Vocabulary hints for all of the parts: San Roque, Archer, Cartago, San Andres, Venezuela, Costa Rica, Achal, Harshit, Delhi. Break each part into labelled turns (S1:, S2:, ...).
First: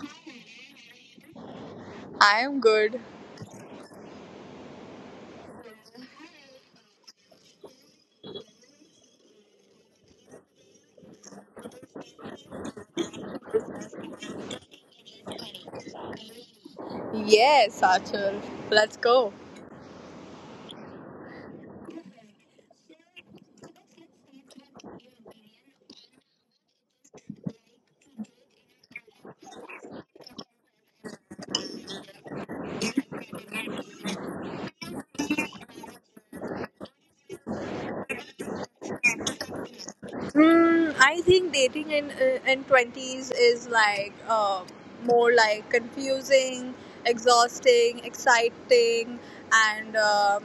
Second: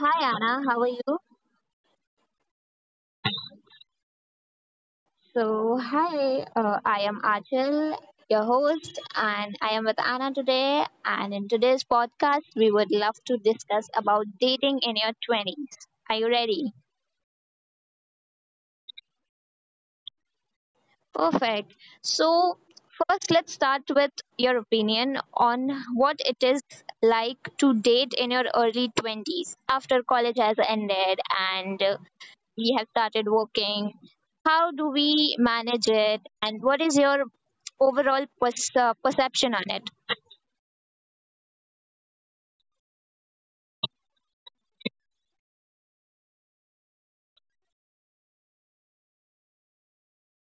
S1: Hi, Anna. How are you?
S2: I am good.
S1: So, hi. I am Achal, your host, and I am with Anna today. And in today's podcast, we would love to discuss about dating in your 20s. Are you ready?
S2: Yes, Achal, let's go.
S1: Perfect. So, first, let's start with your opinion on what it is like to date in your early 20s after college has ended and we have started working? How do we manage it? And what is your overall perception on it?
S2: I think dating in twenties is like more like confusing, exhausting, exciting, and um,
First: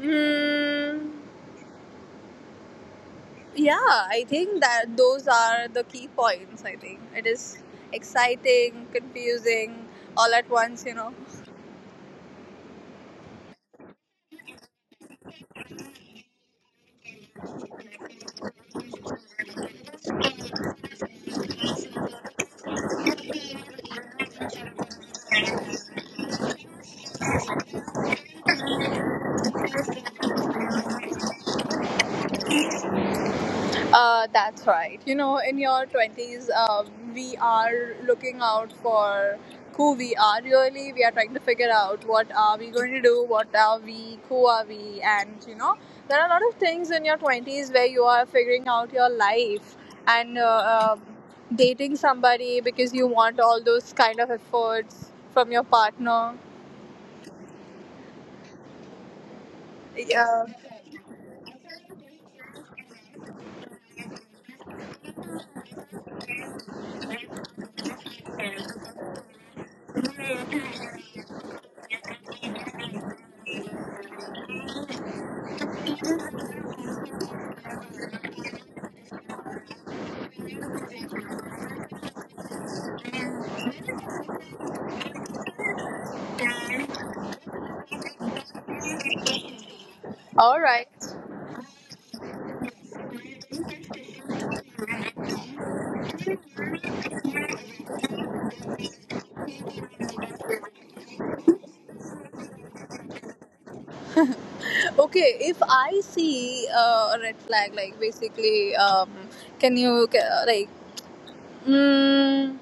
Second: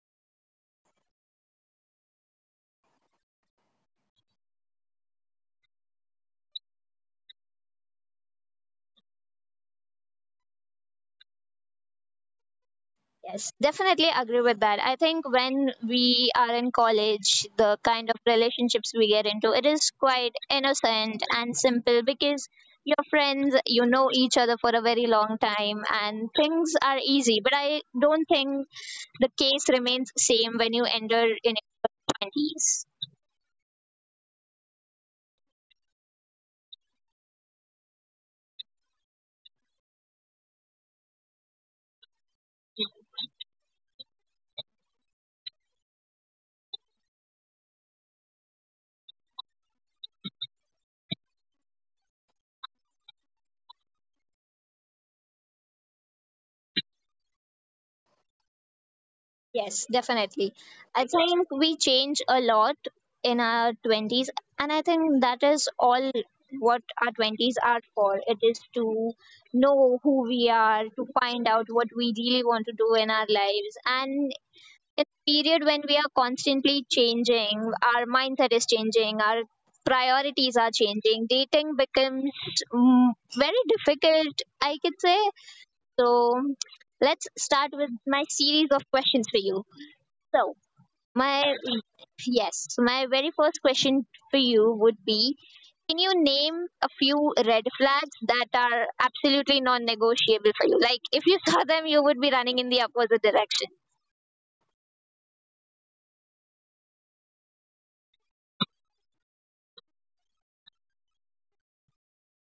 S2: mm, yeah, I think that those are the key points. I think it is exciting, confusing, all at once. You know.
S1: Yes, definitely agree with that. I think when we are in college, the kind of relationships we get into, it is quite innocent and simple because your friends you know each other for a very long time and things are easy, but I don't think the case remains same when you enter in your 20s.
S2: That's right. You know, in your 20s, we are looking out for who we are really. We are trying to figure out what are we going to do, what are we, who are we, and you know, there are a lot of things in your 20s where you are figuring out your life and dating somebody because you want all those kind of efforts from your partner.
S1: Yes,
S2: Yeah.
S1: definitely. I think we change a lot in our 20s, and I think that is all what our 20s are for. It is to know who we are, to find out what we really want to do in our lives. And period when we are constantly changing, our mindset is changing, our priorities are changing, dating becomes mm, very difficult, I could say. So let's start with my series of questions for you. So,
S2: All right.
S1: my yes, so my very first question for you would be: Can you name a few red flags that are absolutely non-negotiable for you? Like if you saw them, you would be running in the opposite direction.
S2: Okay, if I see a red flag, like can you ca- like mm,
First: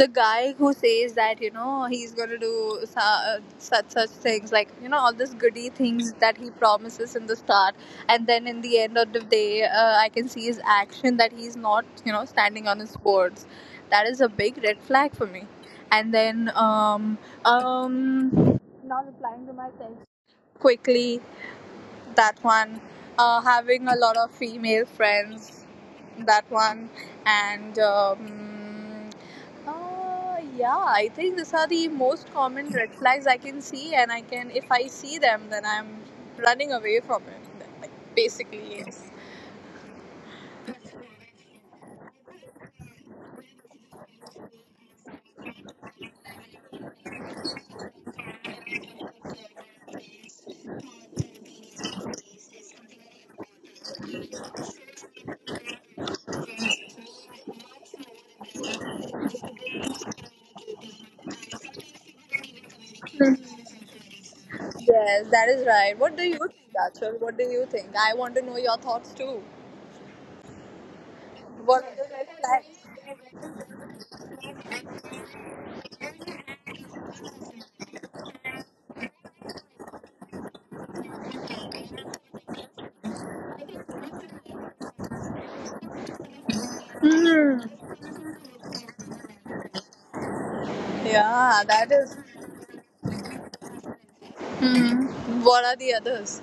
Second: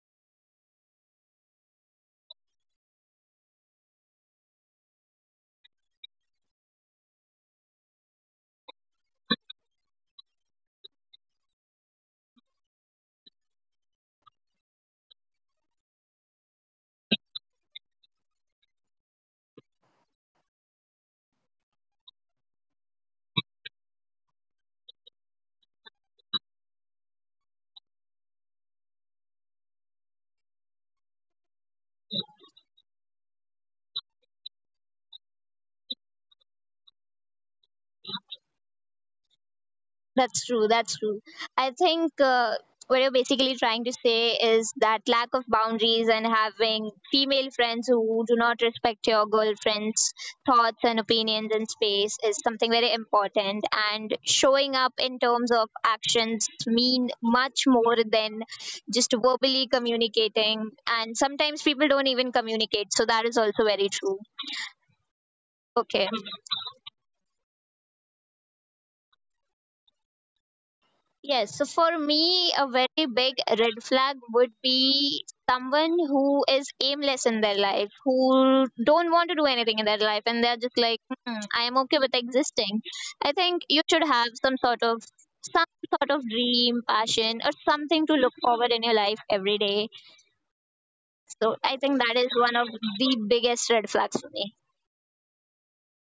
S2: the guy who says that you know he's gonna do such things, like you know all these goody things that he promises in the start, and then in the end of the day, I can see his action that he's not you know standing on his words. That is a big red flag for me. And then um Not replying to my text quickly, that one. Uh, having a lot of female friends, that one. And Yeah, I think these are the most common red flags I can see, and I can if I see them, then I'm running away from it, like basically, yes.
S1: That's true. That's true. I think what you're basically trying to say is that lack of boundaries and having female friends who do not respect your girlfriend's thoughts and opinions in space is something very important. And showing up in terms of actions mean much more than just verbally communicating. And sometimes people don't even communicate. So that is also very true.
S2: Yes, that is right. What do you think, Achal? What do you think? I want to know your thoughts too.
S1: Yes, so
S2: What are the
S1: for me,
S2: red
S1: a very big red flag would be someone who is aimless in their life, who don't want to do anything in their life, and they're just like, hmm, I am okay with existing. I think you should have some sort of some dream, passion, or
S2: flags?
S1: something to look forward in your life every day.
S2: Hmm,
S1: So
S2: yeah,
S1: I
S2: that
S1: think
S2: is.
S1: that is one of the biggest red flags for me.
S2: Hmm. What are the others?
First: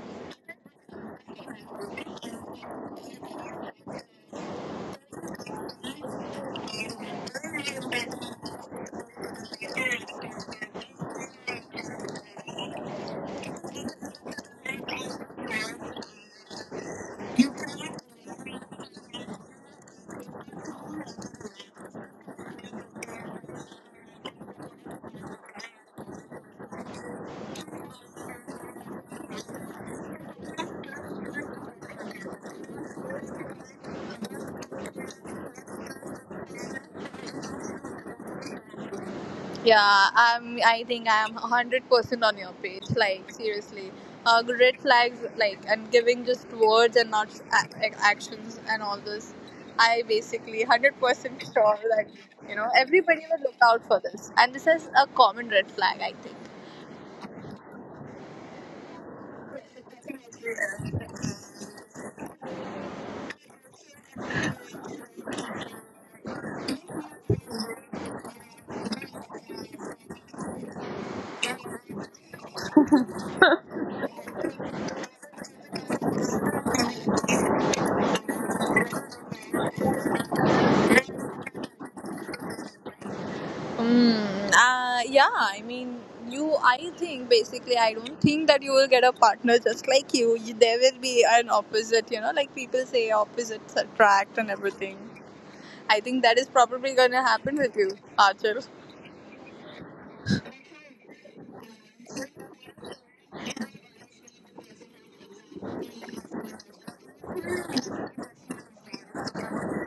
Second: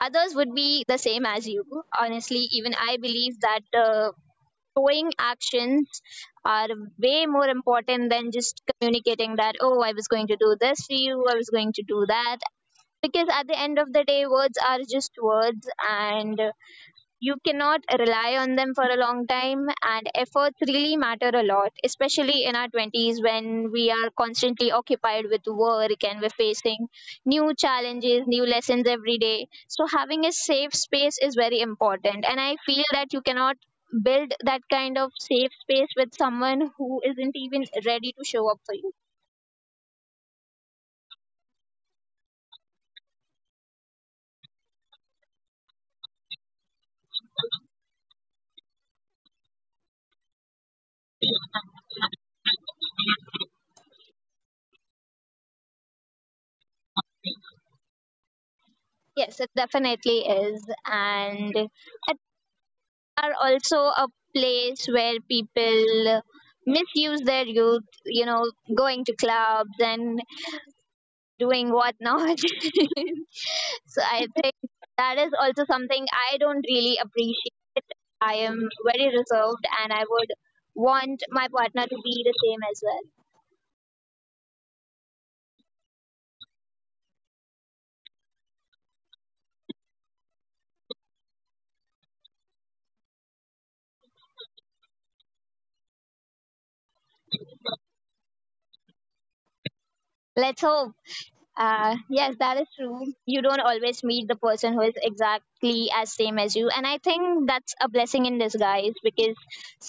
S1: Others would be the same as you. Honestly, even I believe that showing actions are way more important than just communicating that, oh, I was going to do this for you, I was going to do that. Because at the end of the day, words are just words, and you cannot rely on them for a long time, and efforts really matter a lot, especially in our 20s when we are constantly occupied with work and we're facing new challenges, new lessons every day. So having a safe space is very important, and I feel that you cannot build that kind of safe space with someone who isn't even ready to show up for you.
S2: Yeah, I think I am 100% on your page. Like, seriously. Red flags, like, and giving just words and not a- ac- actions and all this. I basically 100% sure that, you know, everybody will look out for this. And this is a common red flag, I think.
S1: Yes, it definitely is. And I are also a place where people misuse their youth, going to clubs and doing whatnot. I think that is also something I don't really appreciate. I am very reserved and I would want partner to be the same as well.
S2: Yeah, I mean, I think basically, I don't think that you will get a partner just like you. There will be an opposite, you know, like people say opposites attract and everything. I think that is probably gonna happen with you, Archer.
S1: Let's hope. Yes, that is true. You don't always meet the person who is exactly as same as you, and I think that's a blessing in disguise because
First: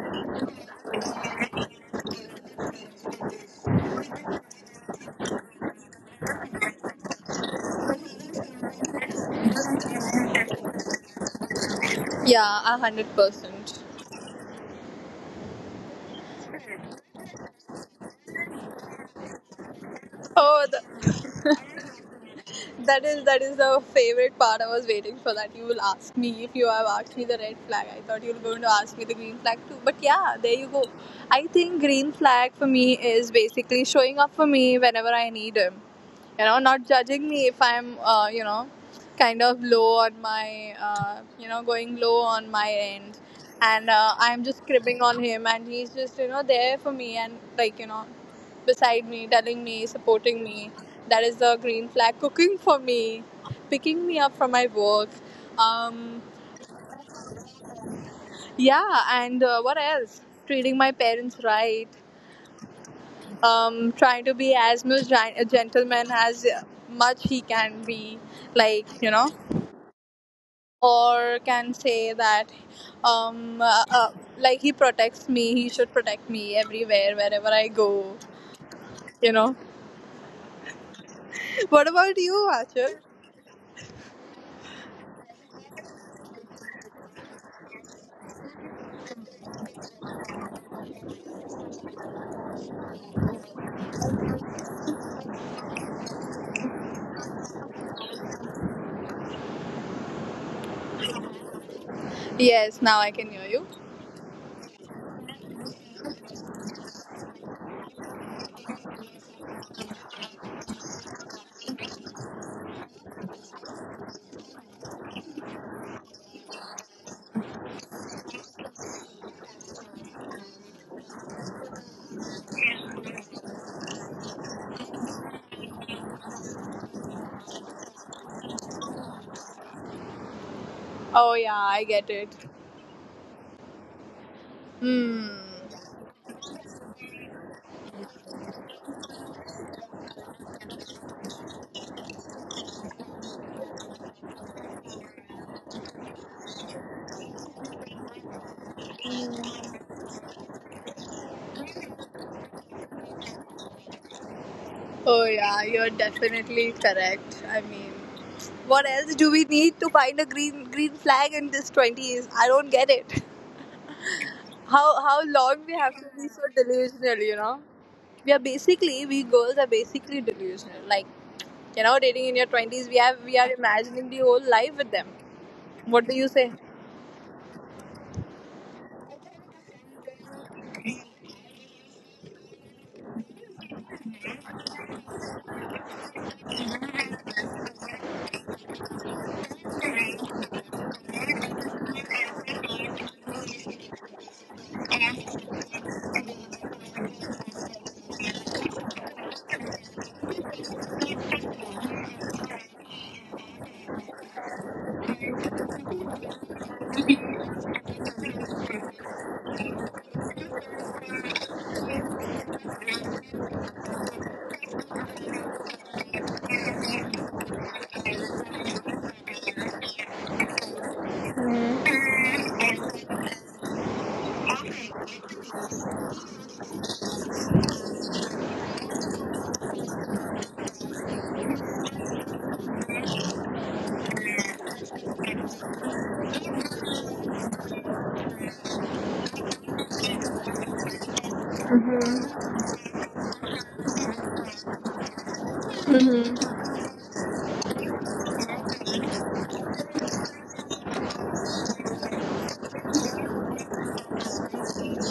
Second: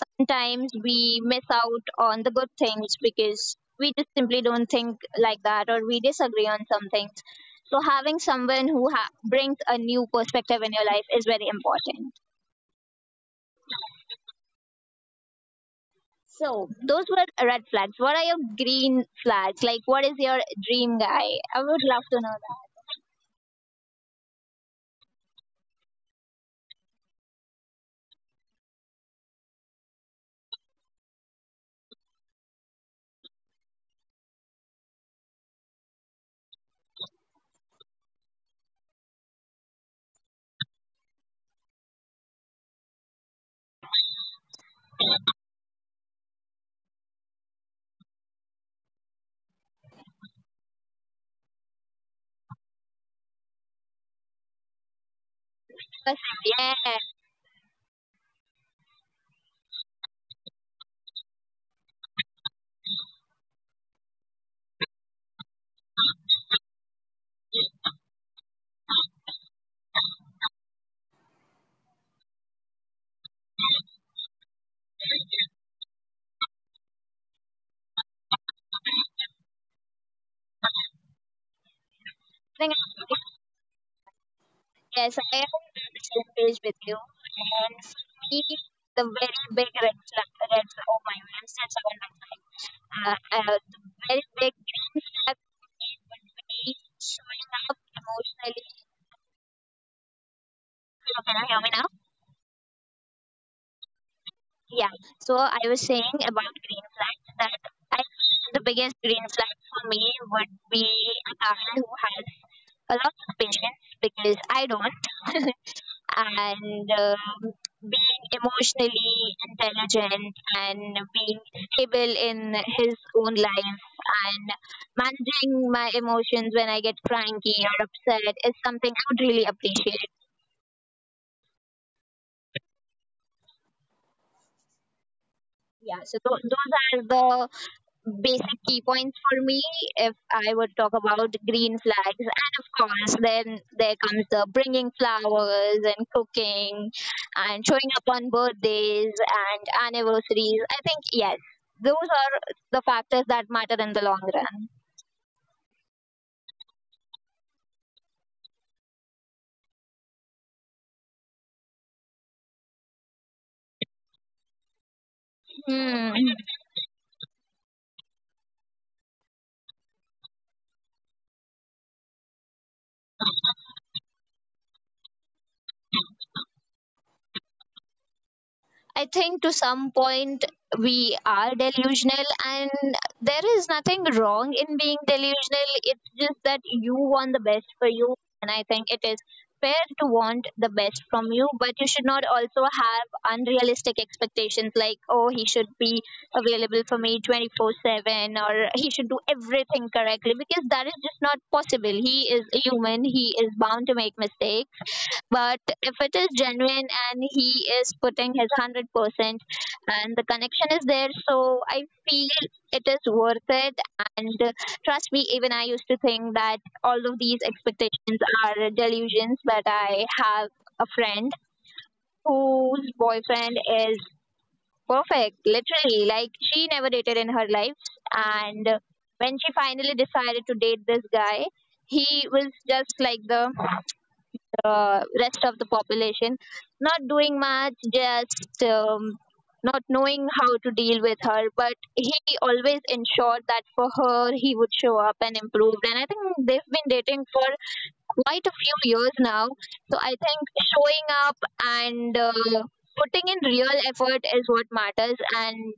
S1: sometimes we miss out on the good things because we just simply don't think like that or we disagree on something. So having someone who brings a new perspective in your life is very important.
S2: Yeah, 100%.
S1: So those were red flags. What are your green flags? Like, what is your
S2: Oh,
S1: dream guy? I would love to know that.
S2: that is the favorite part. I was waiting for that. You will ask me if you have asked me the red flag. I thought you were going to ask me the green flag too. But yeah, there you go. I think green flag for me is basically showing up for me whenever I need him. You know, not judging me if I'm you know kind of low on my, you know, going low on my end, and I'm just cribbing on him, and he's just you know there for me, and like you know beside me, telling me, supporting me. That is the green flag. Cooking for me, picking me up from my work.
S1: Person,
S2: Um,
S1: yeah.
S2: yeah, and what else? Treating my parents right. Trying to be as much a gentleman as much he can be. Like you know, or can say that, um, uh, uh, like he protects me. He should protect me everywhere, wherever I go. You know. What about you, Archer?
S1: Yes, I am on the same page with you. And for me, the very big red flag, oh my, I'm still second red flag. Uh, the very big flag is showing up emotionally. So can you hear me now?
S2: Yes, now I can hear you.
S1: Yeah. So I was saying about green flag that I feel the biggest green flag for me would be a guy who has a lot of patience, because I don't. And being emotionally intelligent and being stable in his own life and managing my emotions when I get cranky or upset is something I would really appreciate.
S2: Oh yeah, I get it. Hmm.
S1: Yeah, so those are the basic key points for me if I would talk about green flags. And of course, then there comes the bringing flowers and cooking and showing up on birthdays and anniversaries. I think, yes, those are the factors that matter in the long run.
S2: Oh yeah, you're definitely correct. I mean, what else do we need to find a green flag in this 20s? I don't get it. How
S1: Hmm.
S2: long we have to be so delusional, you know? We are basically, we girls are basically delusional. Like, you know, dating in your 20s, we are imagining the whole life with them. What do you say?
S1: I think to some point we are delusional, and there is nothing wrong in being delusional. It's just that you want the best for you, and I think it is fair to want the best from you, but you should not also have unrealistic expectations like, oh, he should be available for me 24/7 or he should do everything correctly, because that is just not possible. He is a human, he is bound to make mistakes, but if it is genuine and he is putting his 100% and the connection is there, so I feel it is worth it. And trust me, even I used to think that all of these expectations are delusions, but I have a friend whose boyfriend is perfect, literally. Like, she never dated in her life. And when she finally decided to date this guy, he was just like the rest of the population, not doing much, just not knowing how to deal with her, but he always ensured that for her he would show up and improve. And I think they've been
S2: Mm-hmm.
S1: dating for quite a few years now. So I think showing up and putting in real effort is what matters, and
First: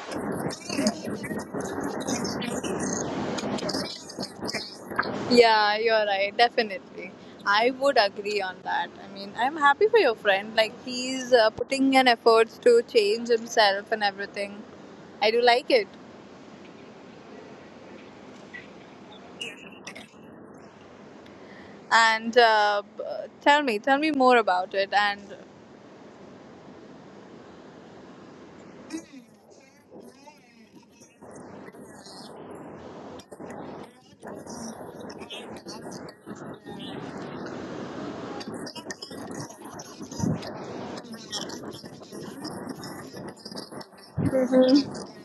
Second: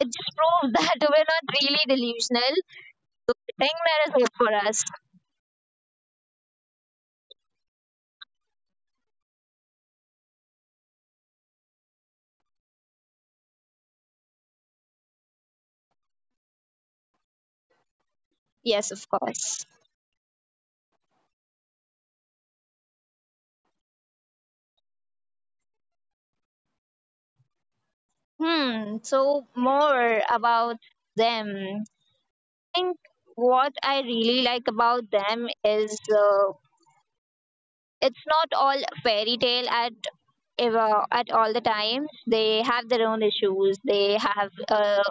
S1: it just proves that we're not really delusional. So I think there is hope for us.
S2: Yeah, you're right. Definitely. I would agree on that. I mean, I'm happy for your friend. Like, he's putting in efforts to change himself and everything. I do like it.
S1: Yes, of course.
S2: And tell me more about it. And
S1: Hmm, so more about them. I think what I really like about them is it's not all fairy tale at ever at all the times. They have their own issues. They have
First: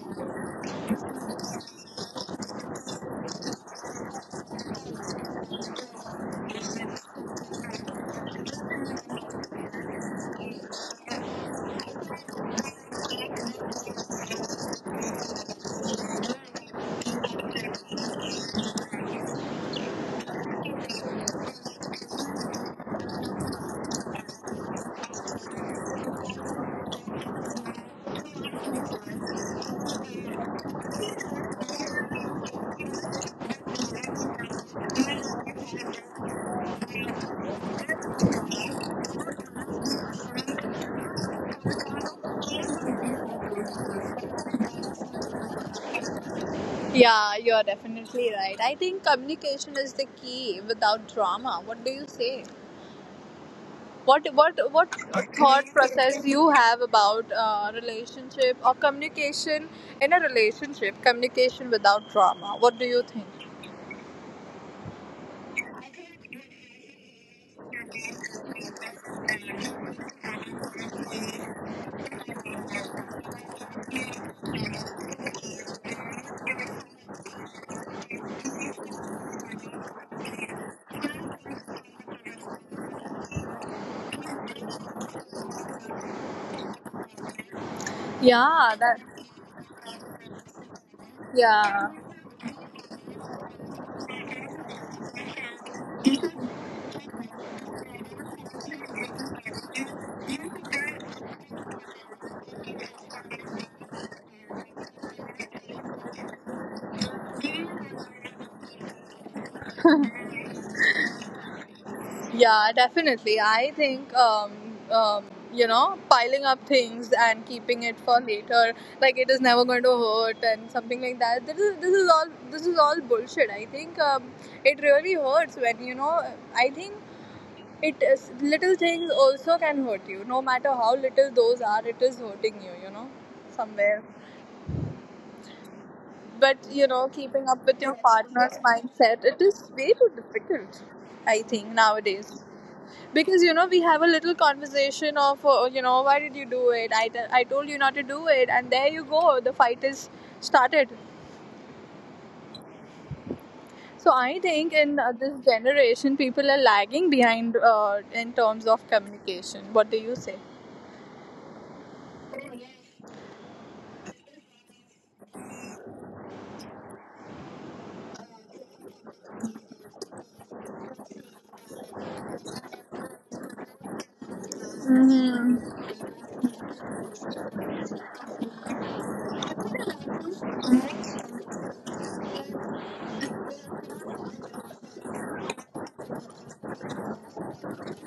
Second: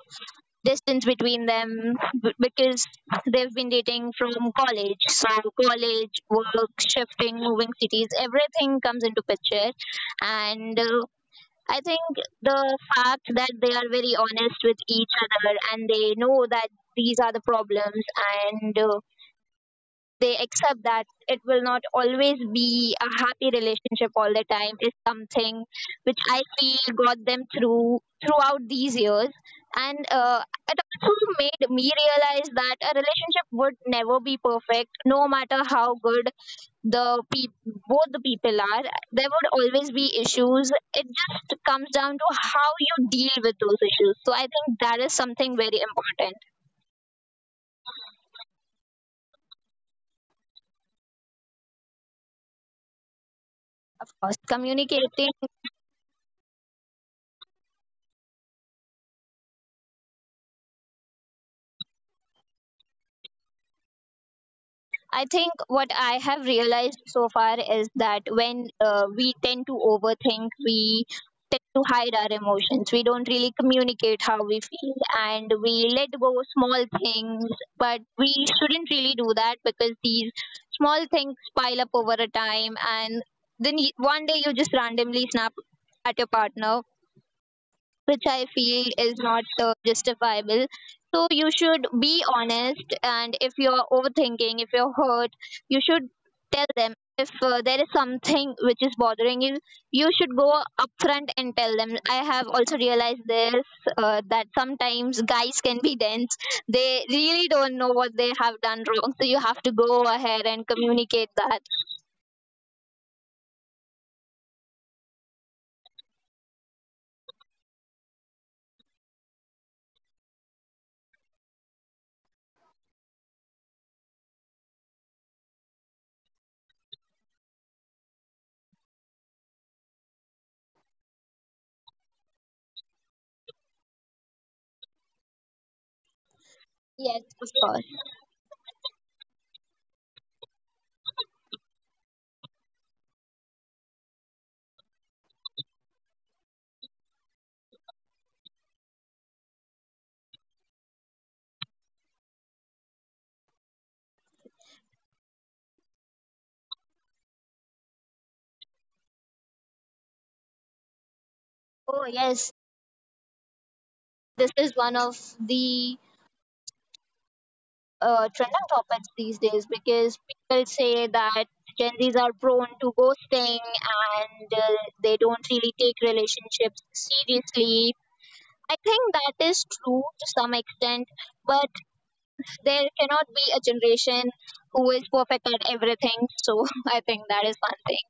S1: distance between them because they've been dating from college. So college, work, shifting, moving cities, everything comes into picture, and I think the fact that they are very honest with each other and they know that these are the problems, and they accept that it will not always be a happy relationship all the time is something which I feel got them through throughout these years. And it also made me realize that a relationship would never be perfect, no matter how good the pe- both the people are, there would always be issues. It just comes down to how you deal with those issues. So I think that is something very important.
S2: yeah, you're definitely right. I think communication is the key without drama. What do you say?
S1: Of
S2: What
S1: course,
S2: thought
S1: communicating.
S2: process you have about relationship or communication in a relationship, communication without drama? What do you think?
S1: I think what I have realized so far is that when we tend to overthink, we tend to hide our emotions. We don't really communicate how we feel and we let go of small things, but we shouldn't really do that because these small things pile up over a time, and then one day you just randomly snap at your partner, which I
S2: Yeah,
S1: feel
S2: that.
S1: is not justifiable. So you
S2: Yeah.
S1: should be honest, and if you're overthinking, if you're hurt, you should tell them. If there is something which is bothering you, you should go upfront and tell them. I have also realized this, that sometimes guys can be dense. They really don't know what they have done wrong, so you have to go ahead and communicate that.
S2: Yeah, definitely. I think um, you know, piling up things and keeping it for later, like it is never going to hurt and something like that. This is all bullshit. I think It really hurts, when you know. I think it is, little things also can hurt you. No matter how little those are, it is hurting you. You know, somewhere. But you know,
S1: Yes. Of
S2: keeping up
S1: course.
S2: with your partner's mindset, it is way too difficult. I think nowadays because you know we have a little conversation of you know, why did you do it, I told you not to do it, and there you go, the fight is started. So I think in this generation, people are lagging behind in terms of communication. What do you say?
S1: Oh, yes. This is one of the trending topics these days because people say that Gen Zs are prone to ghosting and they don't really
S2: Mhm.
S1: take relationships seriously. I think that is true to some extent, but there cannot be a generation who is perfect at everything. So I think that is one thing.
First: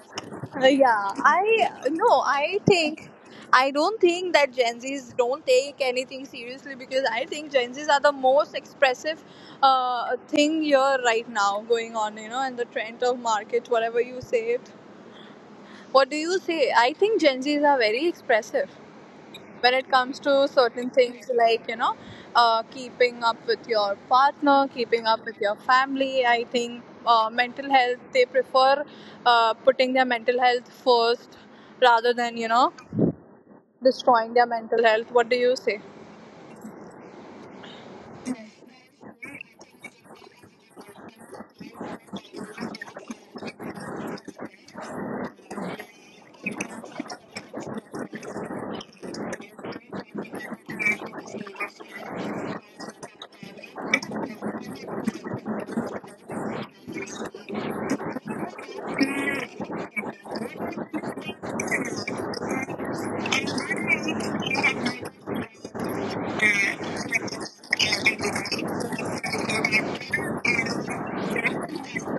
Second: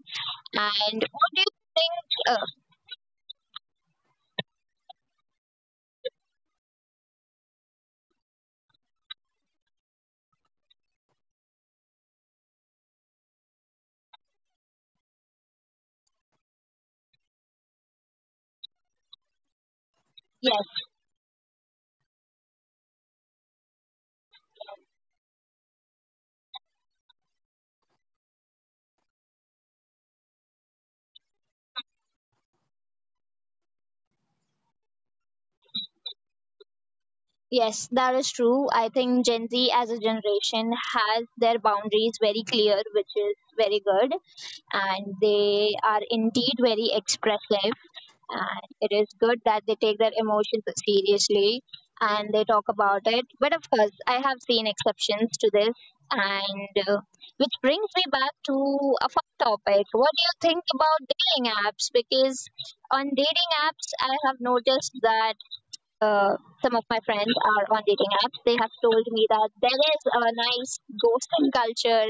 S1: And what do you think? Uh,
S2: I think I don't think that Gen Zs don't take anything seriously, because I think Gen Zs are the most expressive thing here right now going on, you know, and the trend of market, whatever you say. What do you say? I think Gen Zs are very expressive when it comes to certain
S1: yes,
S2: things, like you know keeping up with your partner, keeping up with your family. I think mental health, they prefer putting their mental health first rather than, you know, destroying their mental health. What do you say?
S1: yes, that is true. I think Gen Z as a generation has their boundaries very clear, which is very good, and they are indeed very expressive, and it is good that they take their emotions seriously and they talk about it. But of course, I've seen exceptions to this, and which brings me back to a fun topic. What do you think about dating apps? Because on dating apps I have noticed that, uh, some of my friends are on dating apps, they have told me that there is a nice ghosting culture,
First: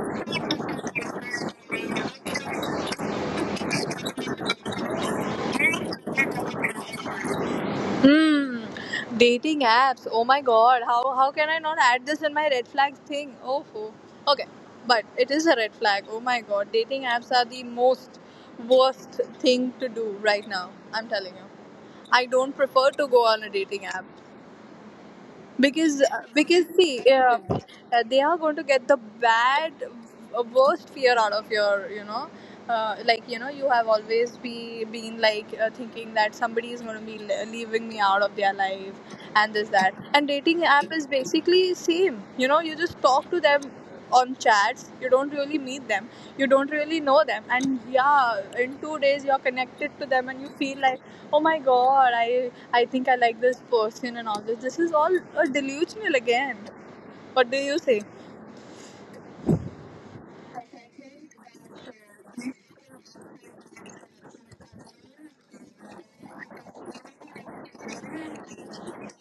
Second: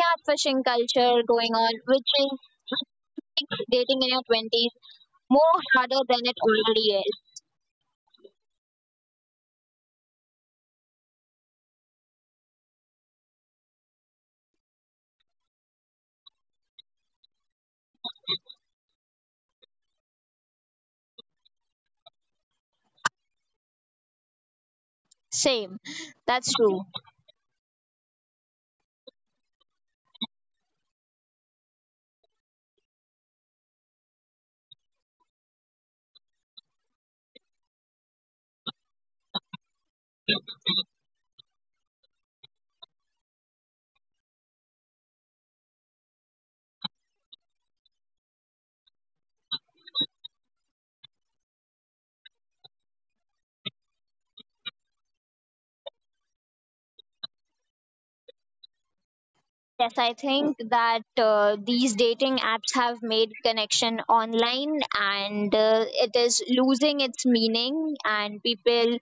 S1: catfishing culture going on, which is dating in your 20s more harder than it already is.
S2: Hmm. Dating apps. Oh my god. How can I not add this in my red flags thing? Oh. Oh. Okay. But it is a red flag. Oh my god. Dating apps are the most worst thing to do right now. I'm telling you. I don't prefer to go on a dating app
S1: Same,
S2: because
S1: that's true.
S2: see they are going to get the bad worst fear out of your, you know, like you know you have always be been like thinking that somebody is going to be leaving me out of their life, and this that, and dating app is basically same. You know, you just talk to them on chats, you don't really meet them, you don't really know them, and yeah, in 2 days you're connected to them and you feel like, oh my god, I think I like this person, and all this, this is all a delusional again. What do you say?
S1: Yes, I think that these dating apps have made connection online, and it is losing its meaning, and people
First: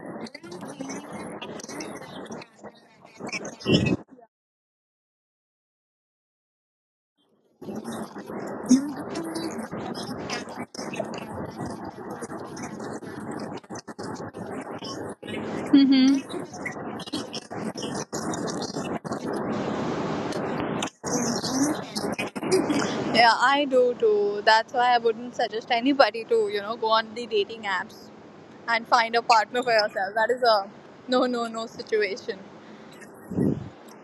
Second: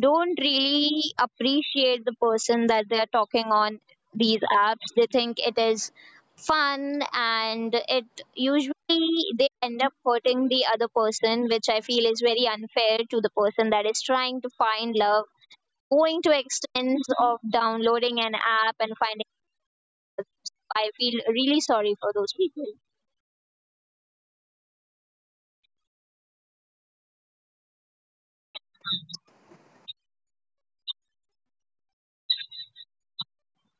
S1: don't really appreciate the person that they're talking on these apps. They think it is fun and it usually they end up hurting the other person, which I feel is very unfair to the person that is trying to find love, going to
S2: Mm-hmm.
S1: extents of downloading an app and finding. I feel really sorry for those people.
S2: Yeah, I do too. That's why I wouldn't suggest anybody to you know go on the dating apps and find a partner for yourself. That is a no, no, no situation.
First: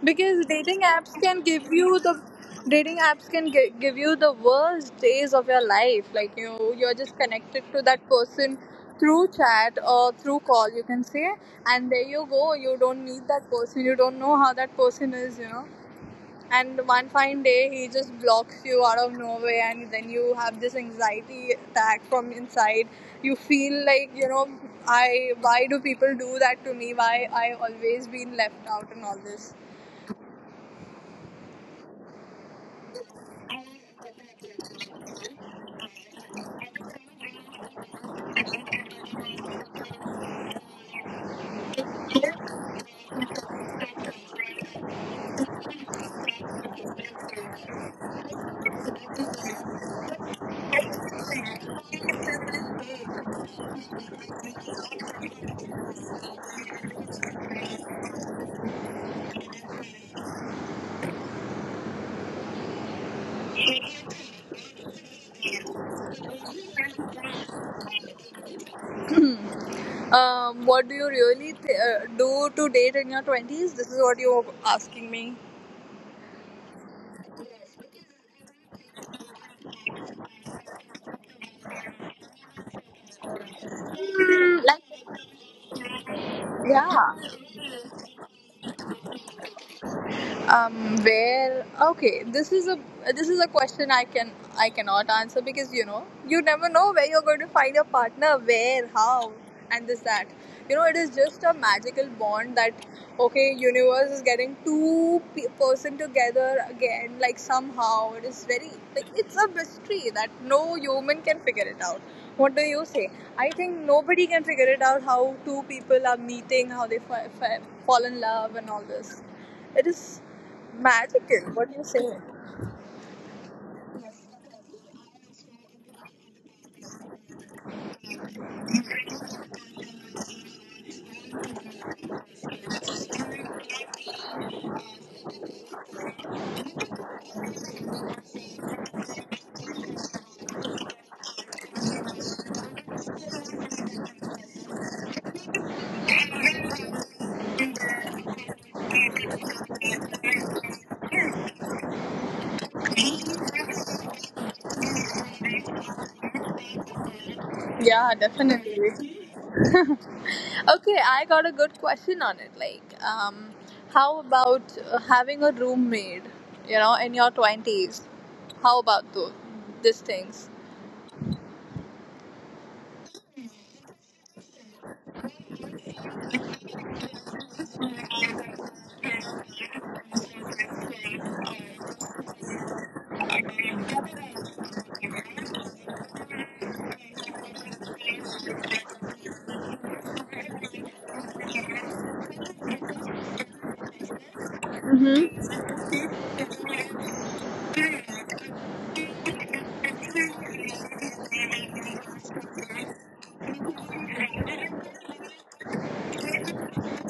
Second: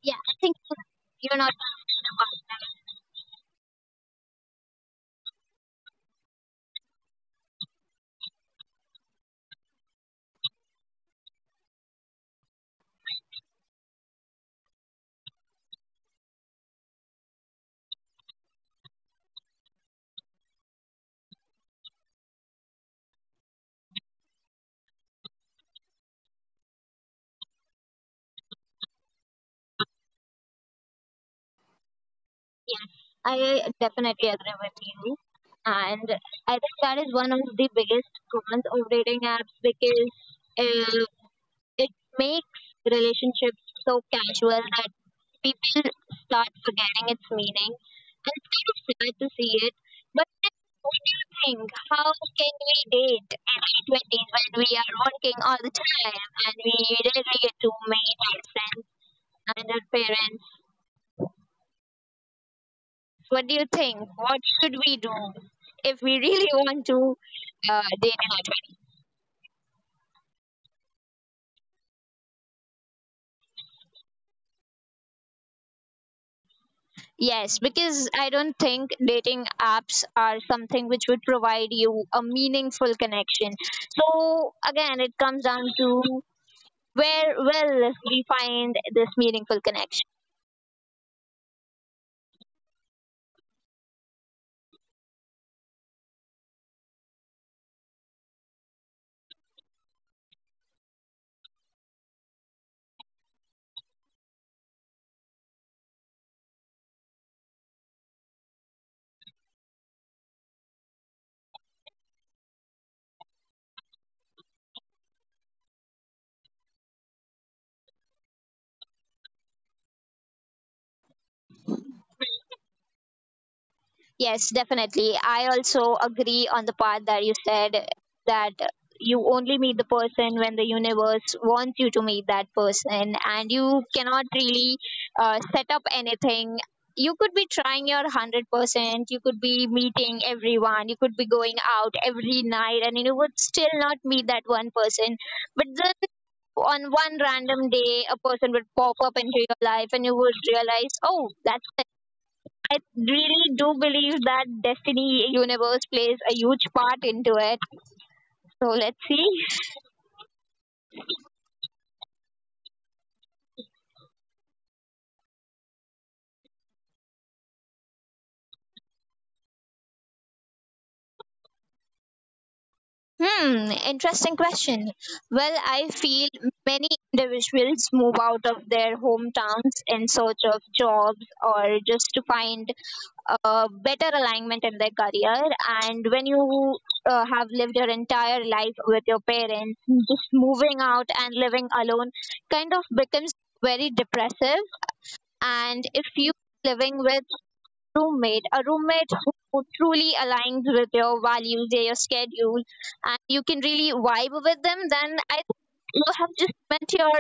S1: Yeah, I
S2: Because
S1: think
S2: dating apps can
S1: you're not
S2: give you the,
S1: about
S2: dating apps can give you the worst days of your life. Like, you're just connected to that person through chat or through call, you can say, and there you go, you don't meet that person, you don't know how that person is, you know. And one fine day he just blocks you out of nowhere, and then you have this anxiety attack from inside, you feel like, you know, I why do people do that to me, why I always been left out and all this.
S1: yeah. I definitely agree with you. And I think that is one of the biggest cons of dating apps because uh, it makes relationships so casual that people start forgetting its meaning. And it's kind of sad to see it. But then, what do you think? How can we date in our 20s when we are working all the time and we rarely get to meet our friends and our parents? What do you think? What should we do if we really want to date in our.
S2: What do you really do to date in your 20s? This is what you're asking me.
S1: Yes, because I don't think dating apps are something which would provide you a meaningful connection. So again, it's
S2: Like,
S1: down to where
S2: yeah.
S1: will we find this meaningful connection?
S2: Where? Okay, this is a, this is a question I can, I cannot answer, because you know you never know where you're going to find your partner, where, how, and this that. You know, it is just a magical bond that, okay, universe is getting two person together again. Like, somehow it is very, like, it's a mystery that no human can figure it out. What do you say? I think nobody can figure it out, how two people are meeting, how they fall in love, and all this. It is magical. What do you say?
S1: Yes, definitely. I also agree on the part that you said that you only meet the person when the universe wants you to meet that person, and you cannot really set up anything. You could be trying your 100%, you could be meeting everyone, you could be going out every night, and you would still not meet that one person. But then, on one random day, a person would pop up into your life, and you would realize, oh, that's. I really do believe that Destiny universe plays a huge part into it.
S2: Yeah,
S1: So let's see.
S2: definitely. Okay, I got a good question on it. Like, how about having a roommate? You know, in your twenties. How about those, these things?
S1: Hmm, interesting question. Well, I feel many individuals move out of their hometowns in search of jobs or just to find a better alignment in their career. And when you have lived your entire life with your parents, just moving out and living alone kind of becomes very depressive, and if living with roommate, a roommate who truly aligns with your values, your schedule, and
S2: Mm-hmm.
S1: you can really vibe with them, then I think you have just met your,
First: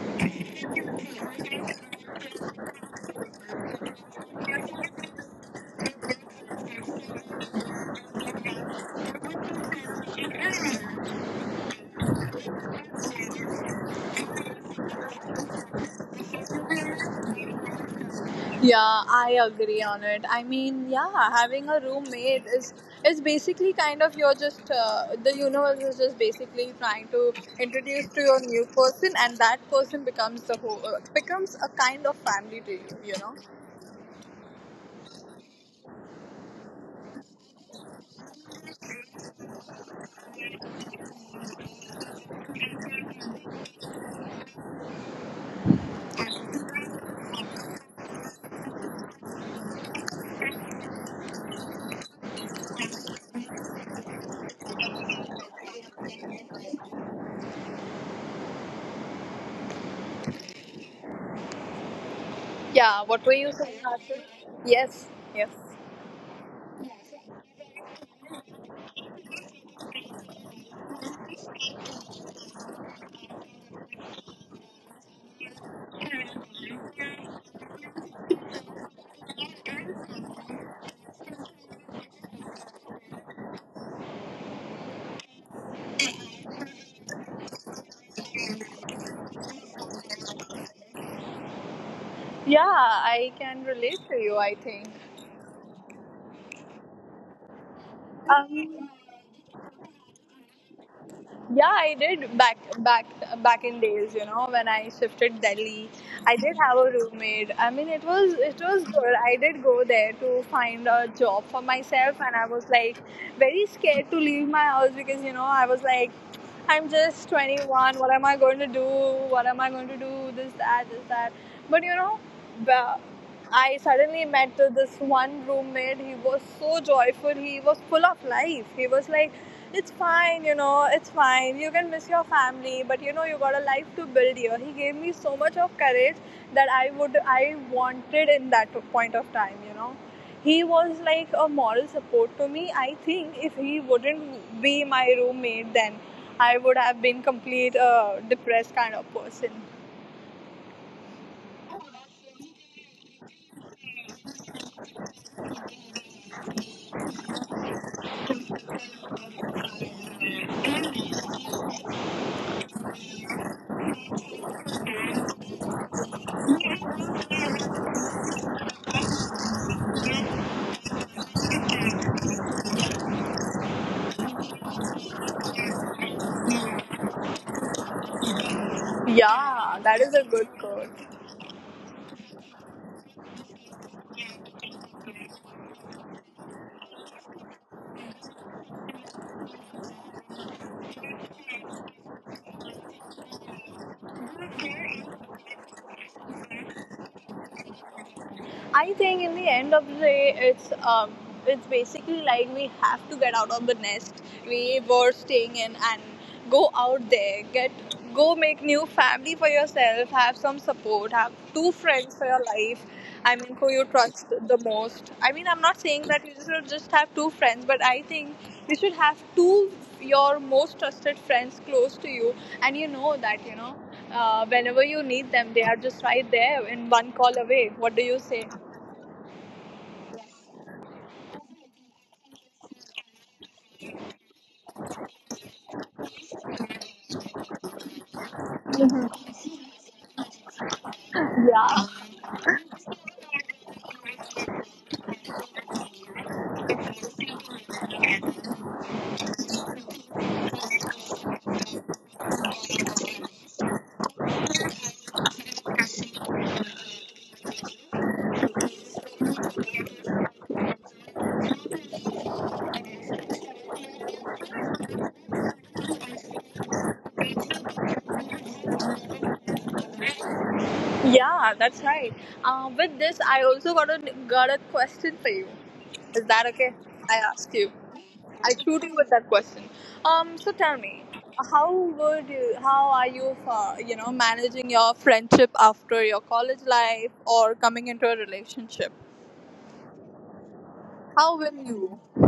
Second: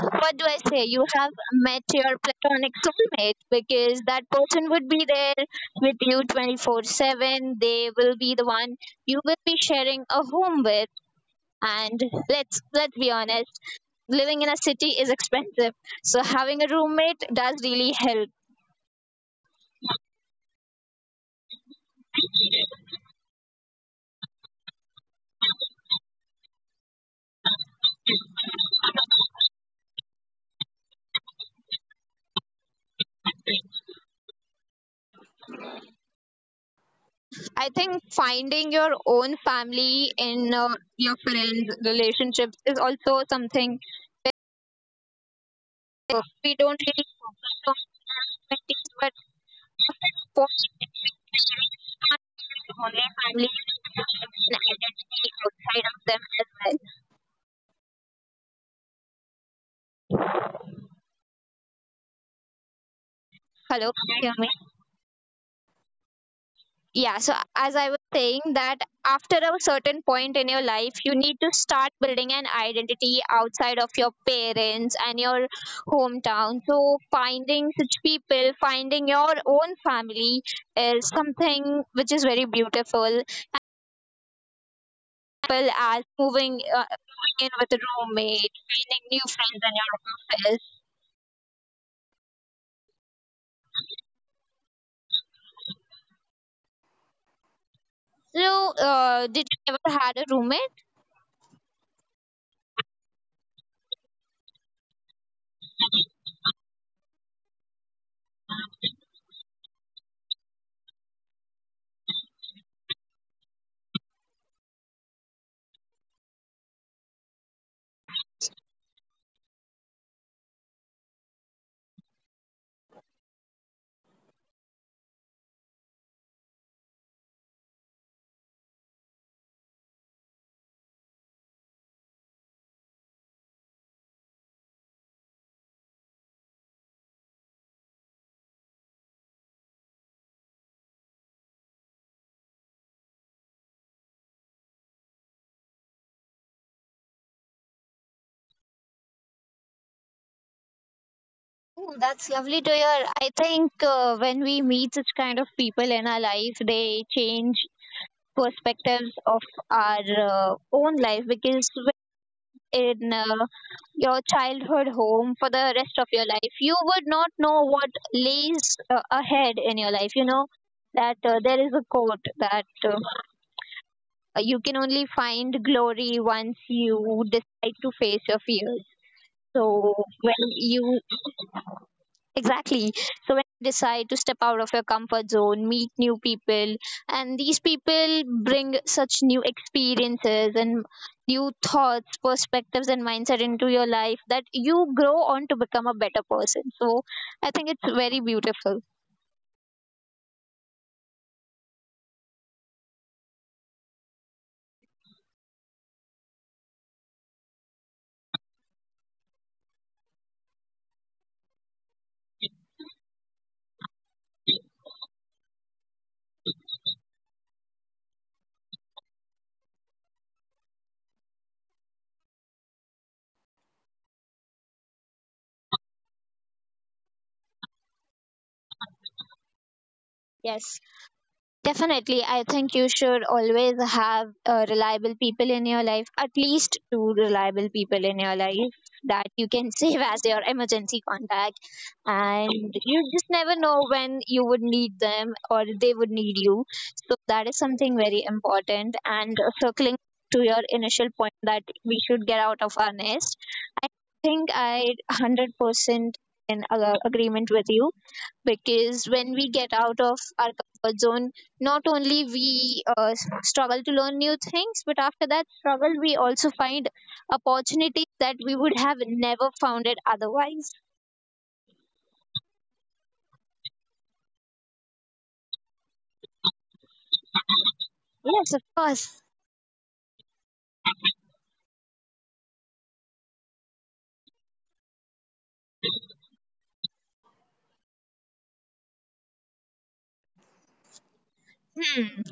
S1: what do I say, you have met your platonic soulmate, because that person would be there with you 24/7. They will be the one you will be sharing a home with. And let's be honest, living in a city is expensive. So having a roommate does really help.
S2: Yeah, I agree on it. I mean, yeah, having a roommate is basically kind of, you're just the universe is just basically trying to introduce to your new person, and that person becomes the whole becomes a kind of family to you. You know?
S1: I think finding your own family in your friends' relationships is also something we don't really talk about in, but after the first only family, you identity outside of them as well.
S2: Yeah. What were you
S1: Hello, can
S2: saying,
S1: you hear me?
S2: Harshit? Yes. Yes.
S1: Yeah, so as I was saying, that after a certain point in your life you need to start building an identity outside of your parents and your hometown, so finding such people, finding your own family, is something which is very beautiful, as moving in with a roommate, finding new friends in your office.
S2: Yeah, I can relate to you, I think.
S1: So
S2: Um.
S1: you ever had a roommate?
S2: Yeah, I did, back in days, you know, when I shifted Delhi. I did have a roommate. I mean, it was good. I did go there to find a job for myself and I was like, very scared to leave my house because, you know, I was like I'm just 21. What am I going to do? What am I going to do? This that this that. But ba- I suddenly met this one roommate. He was so joyful. He was full of life. He was like it's fine, you know, it's fine. You can miss your family, but you know, you got a life to build here. He gave me so much of courage that I wanted in that point of time, you know. He was like a moral support to me. I think if he wouldn't be my roommate, then I would have been complete depressed kind of person.
S1: Oh, that's lovely to hear. I think when we meet such kind of people in our life, they change perspectives of our own life, because in your childhood home for the rest of your life, you would not know what lays ahead in your life. You know that there is a quote that you can only find glory once you to face your fears. So
S2: Yeah,
S1: when
S2: that is a good
S1: you.
S2: quote.
S1: Exactly. So when you decide to step out of your comfort zone, meet new people, and these people bring such new experiences and new thoughts, perspectives, and mindset into your life, that you grow on to become a better person. So I think it's very beautiful.
S2: I think in the end of the day, it's it's basically like we have to get out of the nest we were staying in and go out there, get, go make new family for yourself, have some support, have two friends for your life. I mean, who you trust the most. I mean, I'm not saying that you should just have two friends, but I think you should have two your most trusted friends close to you, and you know that whenever you need them, they are just right there in one call away. What do you say?
S1: Yes. Definitely, I think you should always have reliable people in your life, at least two reliable people in your life that you can save as your emergency contact.
S2: Yeah,
S1: And you just never know when you would need them or they would need you. So, that is something very important. And circling to your initial point that we should get out of our nest, I think I 100% in agreement with you, because when we get out of our comfort zone, not only we struggle to learn new things, but after that struggle we also find opportunities that we would have never found it otherwise.
S2: yeah, that's right. With this, I also got a question for you. Is that okay? I ask you.
S1: Yes, of
S2: I
S1: course.
S2: shoot you with that question. So tell me, how how are you, for, you know, managing your friendship after your college life or coming into a relationship? How will you?
S1: Hmm.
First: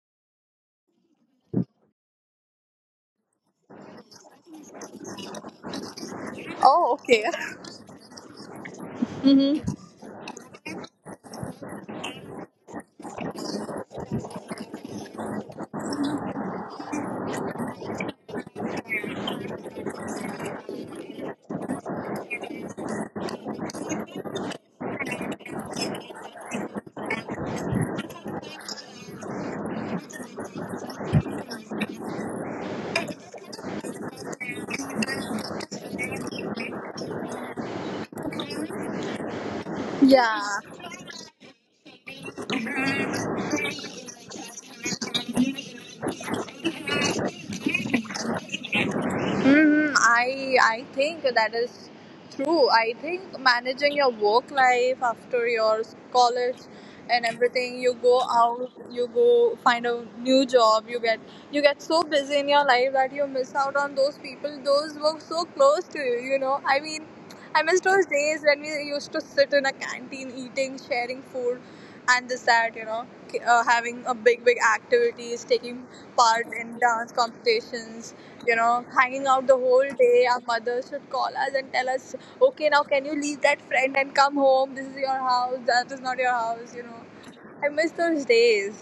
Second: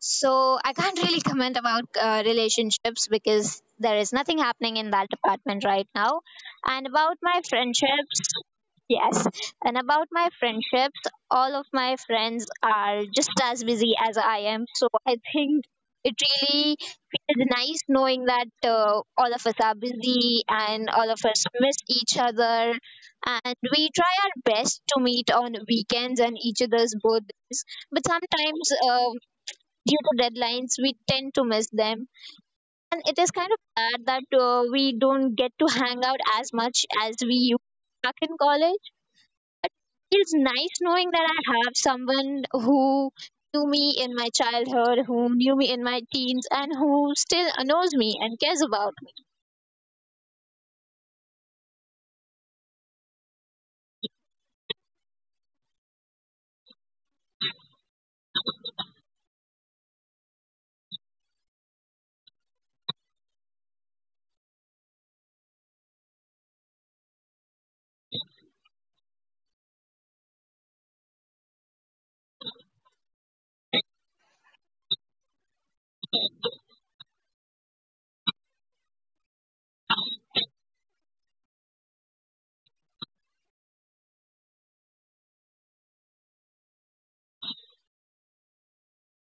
S1: So I can't really comment about relationships, because there is nothing happening in that department right now.
S2: Oh,
S1: And
S2: okay.
S1: about my friendship. Yes.
S2: Mm-hmm.
S1: And about my friendships, all of my friends are just as busy as I am. So I think it really feels nice knowing that all of us are busy and all of us miss each other. And we try our best to meet on weekends and each other's birthdays. But sometimes, due to deadlines, we tend to miss them. And it is kind of sad that we don't get to hang out as much as we used back in college. It's
S2: Yeah.
S1: nice knowing that I have someone who knew me in my childhood, who knew me in my teens, and who still knows me and cares about me.
S2: I think that is true. I think managing your work life after your college and everything, you go out, you go find a new job, you get so busy in your life that you miss out on those people. Those were so close to you. You know, I mean, I miss those days when we used to sit in a canteen eating, sharing food, and this that you know, having a big activities, taking part in dance competitions you know, hanging out the whole day. Our mothers should call us and tell us, okay, now can you leave that friend and come home? This is your house, that is not your house, you know. I miss those days.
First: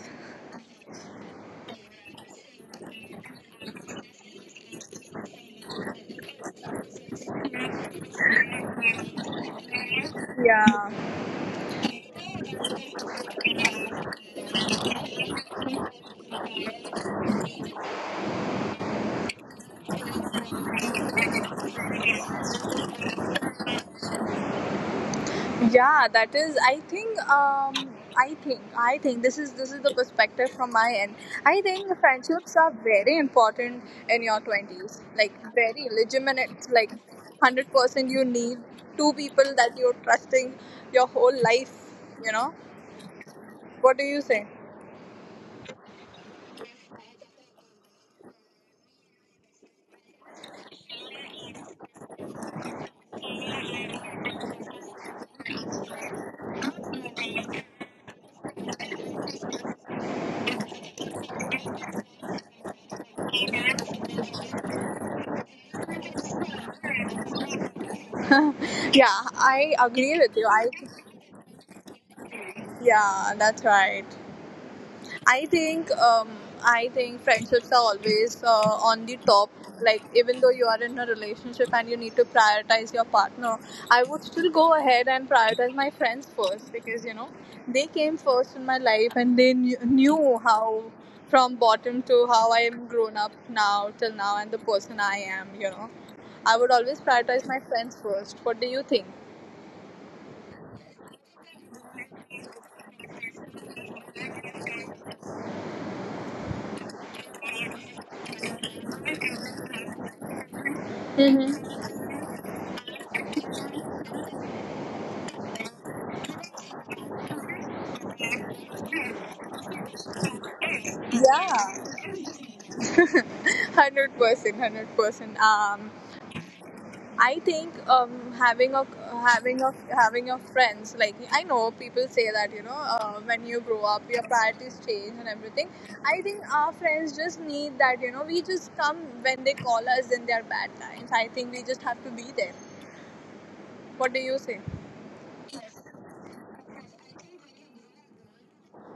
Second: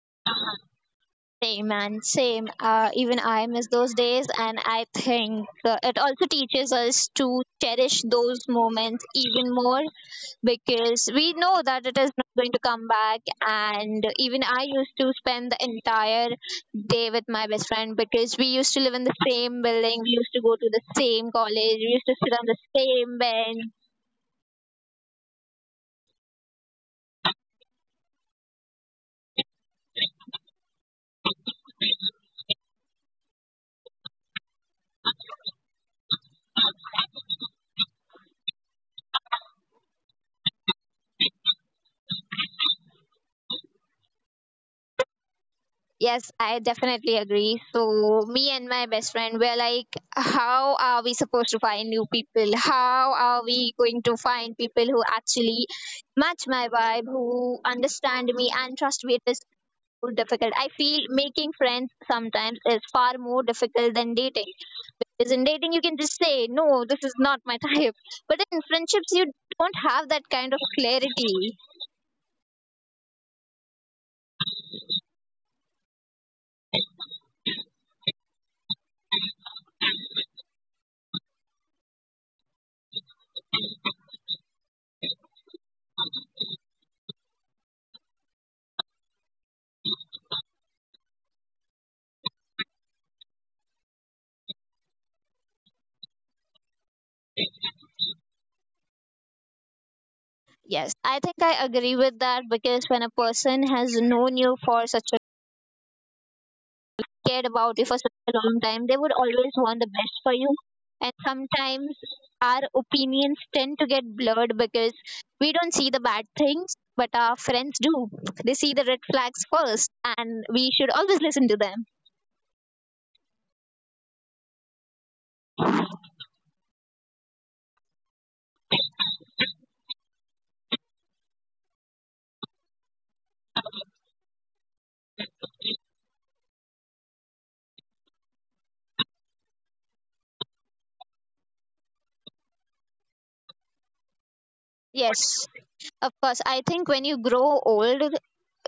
S1: Same and same. Even I miss those days, and I think it also teaches us to cherish those moments even more,
S2: Yeah.
S1: because we know that it is not going to come back. And even I used to spend the entire day with my best friend, because we used to live in the same building, we used to go to the same college, we used to sit on the same bench.
S2: Yeah, that is. I think this is the perspective from my end. I think friendships are very important in your twenties. Like very legitimate. Like 100%, you need two people that you're trusting your whole life. You know. What do you say?
S1: Yes, I definitely agree. So me and my best friend were like, how are we supposed to find new people, how are we going to find people who actually match my vibe, who understand me and trust me? It is more difficult. I feel making friends sometimes is far more difficult than dating. Because in dating, you can just say, no, this is not my type. But in
S2: Yeah,
S1: friendships, you
S2: I agree
S1: don't
S2: with you.
S1: have
S2: I.
S1: clarity.
S2: Yeah, that's right. I think um, I think friendships are always on the top. Like even though you are in a relationship and you need to prioritize your partner, I would still go ahead and prioritize my friends first because you know they came first in my life and knew how from bottom to how I am grown up now till now and the person I am. You know, I would always prioritize my friends first. What do you think?
S1: Yes, I think I agree with that, because when a person has known you for such, cared about you for such a long time, they would always want the best for you. And
S2: Mm-hmm.
S1: sometimes our opinions tend to get blurred, because we don't see the bad things, but our friends do. They see the red flags first, and we should always listen to them.
S2: Yeah, 100%, 100%. I think having a friends like I know people say that you know when you grow up your priorities change and everything. I think our friends just need that you know we just come when they call us in their bad times. I think we just have to be there. What do you say?
S1: Yes, of course. I think when you grow old,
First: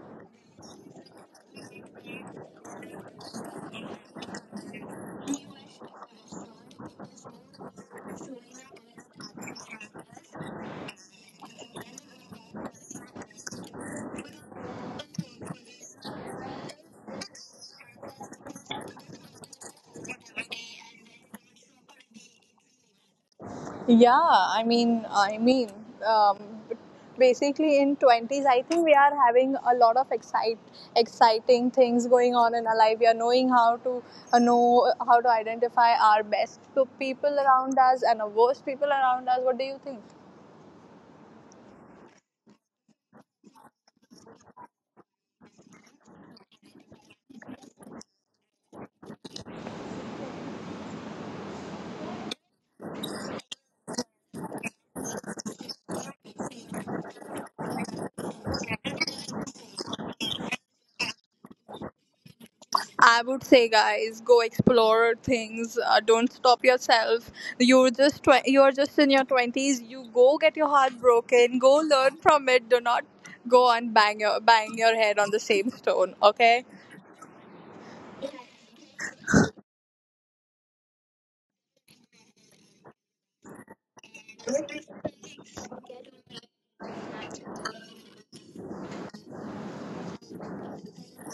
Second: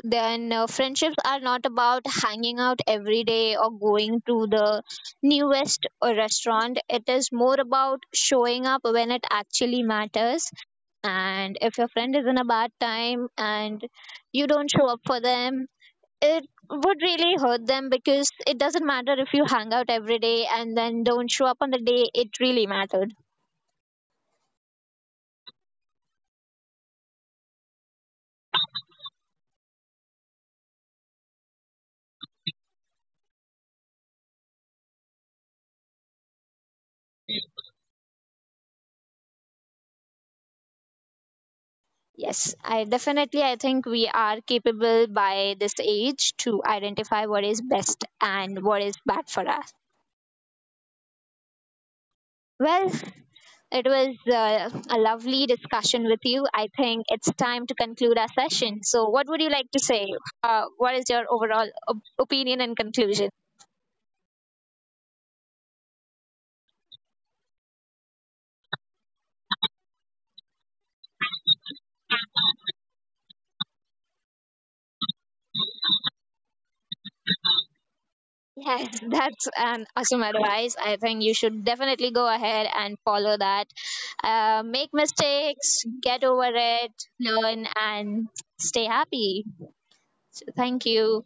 S1: then friendships are not about hanging out every day or going to the newest restaurant. It is more about showing up when it actually matters. And if your friend is in a bad time and you don't show up for them, it would really hurt them, because it doesn't matter if you hang out every day and then don't show up on the day it really mattered.
S2: Yeah, um, basically in twenties, I think we are having a lot of exciting things going on in our life. We are know how to identify our best people around us and our worst people around us. What do you think?
S1: Yes, I definitely, I think we are capable by this age to identify what is best and what is bad for us. Well, it was a lovely discussion with you. I think it's time to conclude our session. So, what would you like to say? What is your overall opinion and conclusion?
S2: I would say, guys, go explore things. Don't stop yourself. You're just you're just in your twenties. You go get your heart broken. Go learn from it. Do not go and bang your head on the same stone. Okay.
S1: Yes, that's an awesome advice. I think you should definitely go ahead and follow that. Make mistakes, get over it, learn, and stay happy. So, thank you.